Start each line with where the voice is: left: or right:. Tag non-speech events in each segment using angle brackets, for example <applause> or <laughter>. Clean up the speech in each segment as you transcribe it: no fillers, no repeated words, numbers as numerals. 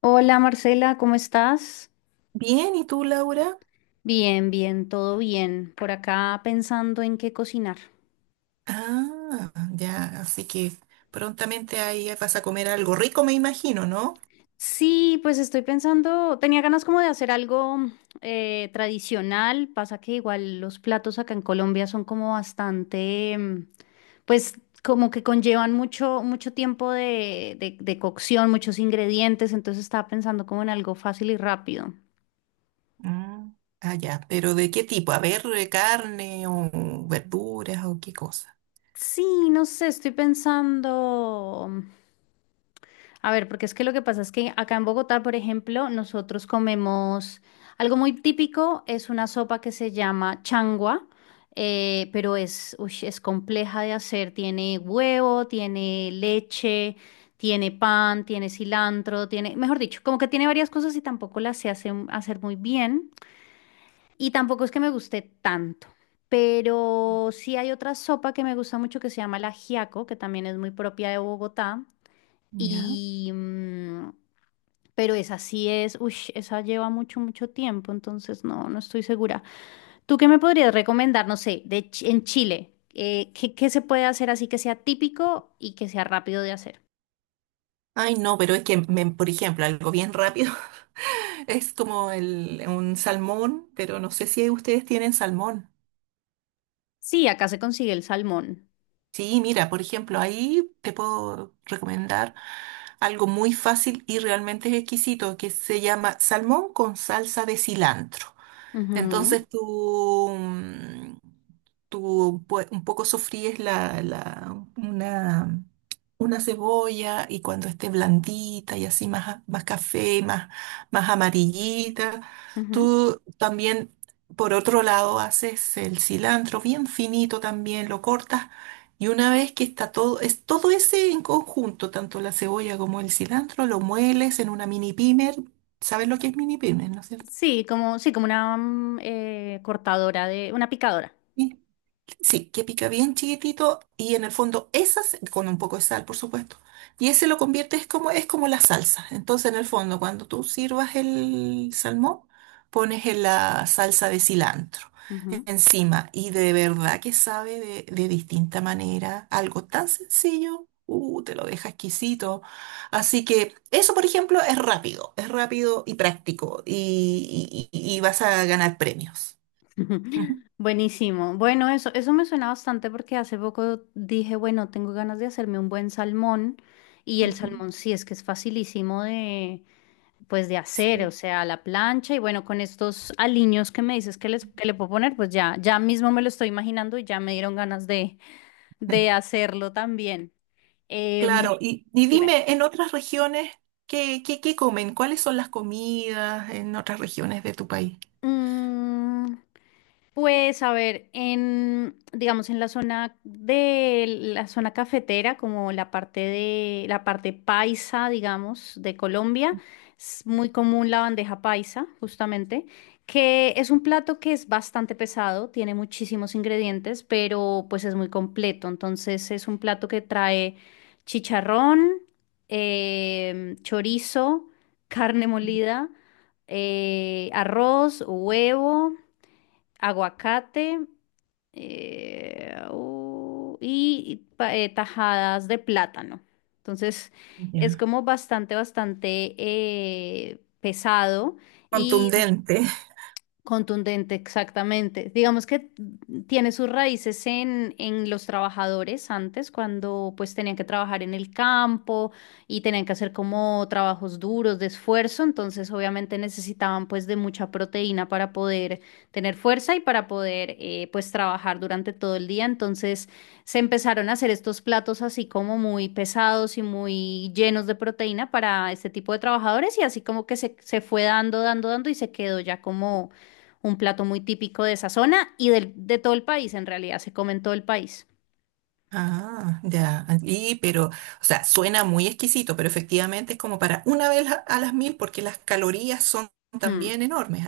left: Hola Marcela, ¿cómo estás?
right: Bien, ¿y tú, Laura?
left: Bien, bien, todo bien. Por acá pensando en qué cocinar.
right: Ah, ya, así que prontamente ahí vas a comer algo rico, me imagino, ¿no?
left: Sí, pues estoy pensando, tenía ganas como de hacer algo tradicional. Pasa que igual los platos acá en Colombia son como bastante, pues como que conllevan mucho, mucho tiempo de cocción, muchos ingredientes. Entonces estaba pensando como en algo fácil y rápido.
right: Mm, ah, ya, pero ¿de qué tipo? A ver, carne o verduras o qué cosa.
left: Sí, no sé, estoy pensando. A ver, porque es que lo que pasa es que acá en Bogotá, por ejemplo, nosotros comemos algo muy típico, es una sopa que se llama changua, pero ush, es compleja de hacer. Tiene huevo, tiene leche, tiene pan, tiene cilantro, tiene, mejor dicho, como que tiene varias cosas y tampoco las hacer muy bien. Y tampoco es que me guste tanto. Pero sí hay otra sopa que me gusta mucho que se llama el ajiaco, que también es muy propia de Bogotá.
right: Ya.
left: Y, mm, pero esa sí es, uy, esa lleva mucho, mucho tiempo, entonces no, no estoy segura. ¿Tú qué me podrías recomendar, no sé, en Chile? ¿Qué se puede hacer así que sea típico y que sea rápido de hacer?
right: Ay, no, pero es que, por ejemplo, algo bien rápido <laughs> es como un salmón, pero no sé si ustedes tienen salmón.
left: Sí, acá se consigue el salmón.
right: Sí, mira, por ejemplo, ahí te puedo recomendar algo muy fácil y realmente exquisito que se llama salmón con salsa de cilantro.
left: Ujú,
right: Entonces tú un poco sofríes una cebolla y cuando esté blandita y así más, más café, más, más amarillita,
left: ujú.
right: tú también, por otro lado, haces el cilantro bien finito también, lo cortas y una vez que está todo, es todo ese en conjunto, tanto la cebolla como el cilantro, lo mueles en una mini pimer. ¿Sabes lo que es mini pimer, no es cierto?
left: Sí, como una cortadora una picadora.
right: Sí. Sí, que pica bien chiquitito y en el fondo esas, con un poco de sal, por supuesto. Y ese lo conviertes como, es como la salsa. Entonces, en el fondo, cuando tú sirvas el salmón, pones en la salsa de cilantro encima. Y de verdad que sabe de distinta manera. Algo tan sencillo, te lo deja exquisito. Así que eso, por ejemplo, es rápido. Es rápido y práctico. Y vas a ganar premios. Ujú,
left: <laughs> Buenísimo. Bueno, eso me suena bastante porque hace poco dije, bueno, tengo ganas de hacerme un buen salmón y el
right: ujú.
left: salmón sí es que es facilísimo pues de hacer, o
right: Sí.
left: sea, a la plancha y bueno, con estos aliños que me dices que le puedo poner, pues ya mismo me lo estoy imaginando y ya me dieron ganas de
right: <laughs>
left: hacerlo también. Em,
right: Claro, y
left: Dime.
right: dime, en otras regiones, ¿qué comen? ¿Cuáles son las comidas en otras regiones de tu país?
left: Mm, Pues a ver, digamos, en la zona de la zona cafetera, como la parte de la parte paisa, digamos, de Colombia, es muy común la bandeja paisa, justamente, que es un plato que es bastante pesado, tiene muchísimos ingredientes, pero pues es muy completo. Entonces es un plato que trae chicharrón, chorizo, carne molida, arroz, huevo, aguacate, y tajadas de plátano. Entonces es
right: Ya.
left: como bastante, bastante pesado.
right: Contundente.
left: Contundente, exactamente. Digamos que tiene sus raíces en los trabajadores antes, cuando pues tenían que trabajar en el campo y tenían que hacer como trabajos duros de esfuerzo, entonces obviamente necesitaban pues de mucha proteína para poder tener fuerza y para poder pues trabajar durante todo el día, entonces se empezaron a hacer estos platos así como muy pesados y muy llenos de proteína para este tipo de trabajadores y así como que se fue dando, dando, dando y se quedó ya como un plato muy típico de esa zona y de todo el país, en realidad, se come en todo el país.
right: Ah, ya. Y, pero, o sea, suena muy exquisito, pero efectivamente es como para una vez a las mil, porque las calorías son
left: Hmm,
right: también enormes.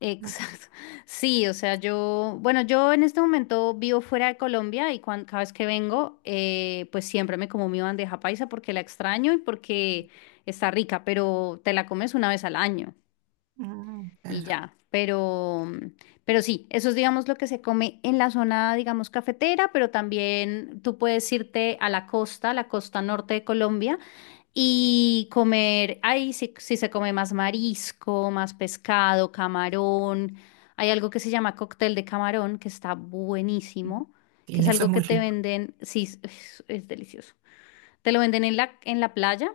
left: exacto. <laughs> Sí, o sea, bueno, yo en este momento vivo fuera de Colombia y cada vez que vengo, pues siempre me como mi bandeja paisa porque la extraño y porque está rica, pero te la comes una vez al año
right: Mm,
left: y
right: claro.
left: ya. Pero sí, eso es, digamos, lo que se come en la zona, digamos, cafetera, pero también tú puedes irte a la costa norte de Colombia y comer, ahí sí, sí se come más marisco, más pescado, camarón. Hay algo que se llama cóctel de camarón, que está buenísimo, que
right: Y
left: es
right: eso es
left: algo que
right: muy
left: te
right: rico.
left: venden, sí, es delicioso. Te lo venden en la playa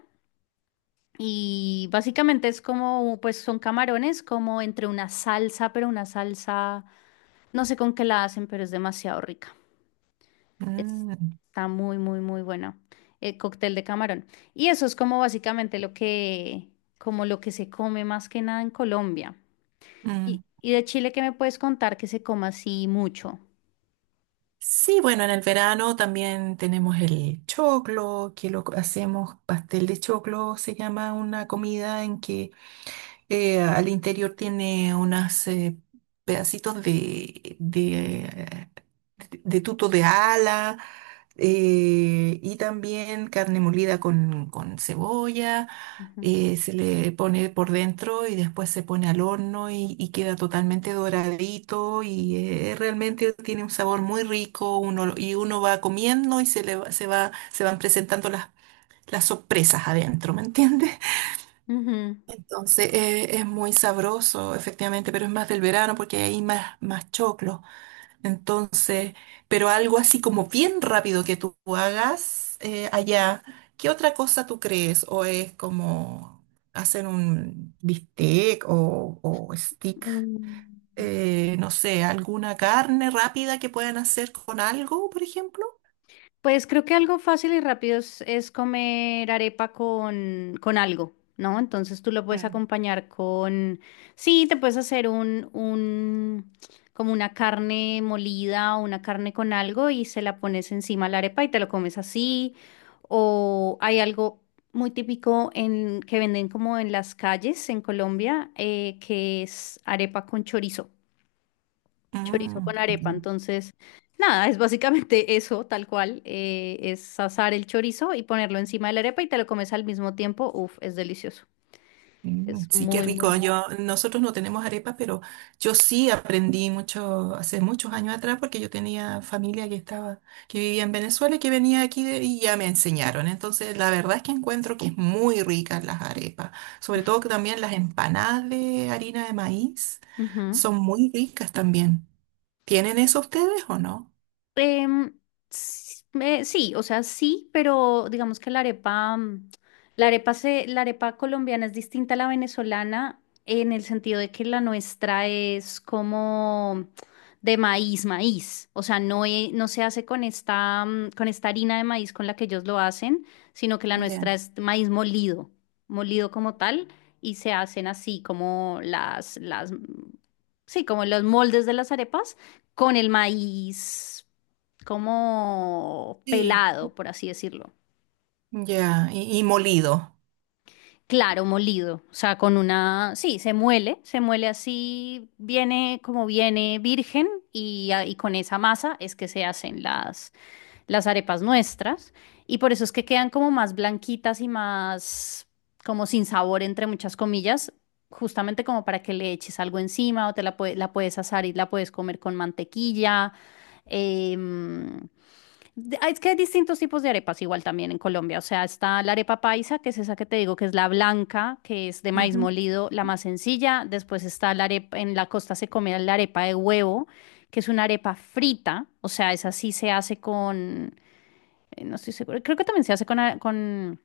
left: y básicamente es como, pues son camarones como entre una salsa, pero una salsa, no sé con qué la hacen, pero es demasiado rica. Es-
right: Mm,
left: Está muy, muy, muy bueno. El cóctel de camarón. Y eso es como básicamente lo que se come más que nada en Colombia. Y,
right: mm.
left: y de Chile, ¿qué me puedes contar que se coma así mucho?
right: Sí, bueno, en el verano también tenemos el choclo, que lo hacemos pastel de choclo, se llama una comida en que al interior tiene unos pedacitos de tuto de ala y también carne molida con cebolla.
left: Ujú.
right: Se le pone por dentro y después se pone al horno y queda totalmente doradito y realmente tiene un sabor muy rico uno, y uno va comiendo y se le va, se van presentando las sorpresas adentro, ¿me entiendes?
left: Ujú.
right: Entonces es muy sabroso, efectivamente, pero es más del verano porque hay más, más choclo. Entonces, pero algo así como bien rápido que tú hagas allá, ¿qué otra cosa tú crees? ¿O es como hacer un bistec o stick?
left: Mm.
right: No sé, alguna carne rápida que puedan hacer con algo, por ejemplo.
left: Pues creo que algo fácil y rápido es comer arepa con algo, ¿no? Entonces tú lo puedes
right: Mm.
left: acompañar sí, te puedes hacer como una carne molida o una carne con algo y se la pones encima a la arepa y te lo comes así. O hay algo muy típico que venden como en las calles en Colombia, que es arepa con chorizo, chorizo
right: Mm,
left: con arepa.
right: ya.
left: Entonces, nada, es básicamente <laughs> eso, tal cual. Es asar el chorizo y ponerlo encima de la arepa y te lo comes al mismo tiempo. Uf, es delicioso.
right: Mm,
left: Es
right: sí, qué
left: muy, muy
right: rico.
left: rico.
right: Yo, nosotros no tenemos arepas, pero yo sí aprendí mucho, hace muchos años atrás, porque yo tenía familia que estaba, que vivía en Venezuela y que venía aquí y ya me enseñaron. Entonces, la verdad es que encuentro que es muy ricas las arepas, sobre todo que también las empanadas de harina de maíz
left: Ujú.
right: son muy ricas también. ¿Tienen eso ustedes o no?
left: Em, sí, o sea, sí, pero digamos que la arepa, la arepa colombiana es distinta a la venezolana en el sentido de que la nuestra es como de maíz, maíz. O sea, no, no se hace con esta harina de maíz con la que ellos lo hacen, sino que la
right: Ya.
left: nuestra es maíz molido, molido como tal, y se hacen así como sí, como los moldes de las arepas con el maíz como
right: Sí.
left: pelado, por así decirlo.
right: Ya, y molido.
left: Claro, molido, o sea, sí, se muele, así, viene como viene virgen y, y con esa masa es que se hacen las arepas nuestras y por eso es que quedan como más blanquitas y más como sin sabor, entre muchas comillas, justamente como para que le eches algo encima o la puedes asar y la puedes comer con mantequilla. em, Es que hay distintos tipos de arepas igual también en Colombia. O sea, está la arepa paisa, que es esa que te digo, que es la blanca, que es de maíz
right: Ujú.
left: molido, la más sencilla. Después está la arepa, en la costa se come la arepa de huevo, que es una arepa frita. O sea, esa sí se hace no estoy segura, creo que también se hace con, a- con,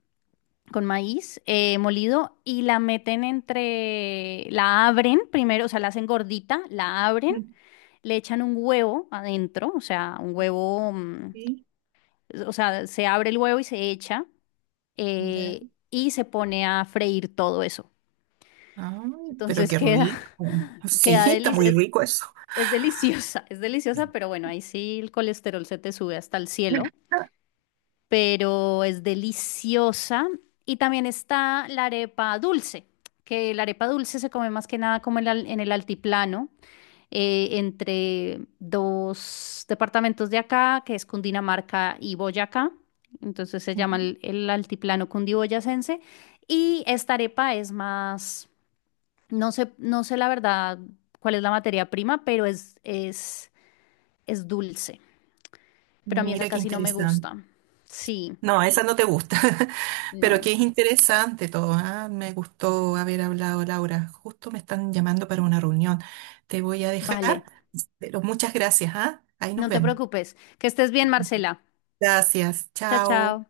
left: con maíz molido y la meten la abren primero, o sea, la hacen gordita, la abren,
right: Mm,
left: le echan un huevo adentro, o sea, un huevo.
right: sí.
left: O sea, se abre el huevo y se echa
right: Ya.
left: y se pone a freír todo eso.
right: Ay, pero
left: Entonces
right: qué
left: queda,
right: rico.
left: <laughs>
right: Sí,
left: queda
right: <laughs> está muy rico eso.
left: es deliciosa, pero bueno, ahí sí el colesterol se te sube hasta el cielo, pero es deliciosa. Y también está la arepa dulce, que la arepa dulce se come más que nada como en el altiplano. Entre dos departamentos de acá, que es Cundinamarca y Boyacá. Entonces se llama
right: Ujú.
left: el altiplano cundiboyacense. Y esta arepa es más, no sé, no sé la verdad cuál es la materia prima, pero es dulce. Pero a mí esa
right: Mira qué
left: casi no me
right: interesante.
left: gusta. Sí,
right: No, esa no te gusta, <laughs> pero
left: no.
right: que es interesante todo. Me gustó haber hablado, Laura. Justo me están llamando para una reunión. Te voy a
left: Vale.
right: dejar, pero muchas gracias, ¿ah? Ahí nos
left: No te
right: vemos.
left: preocupes. Que estés bien, Marcela.
right: Gracias,
left: Chao,
right: chao.
left: chao.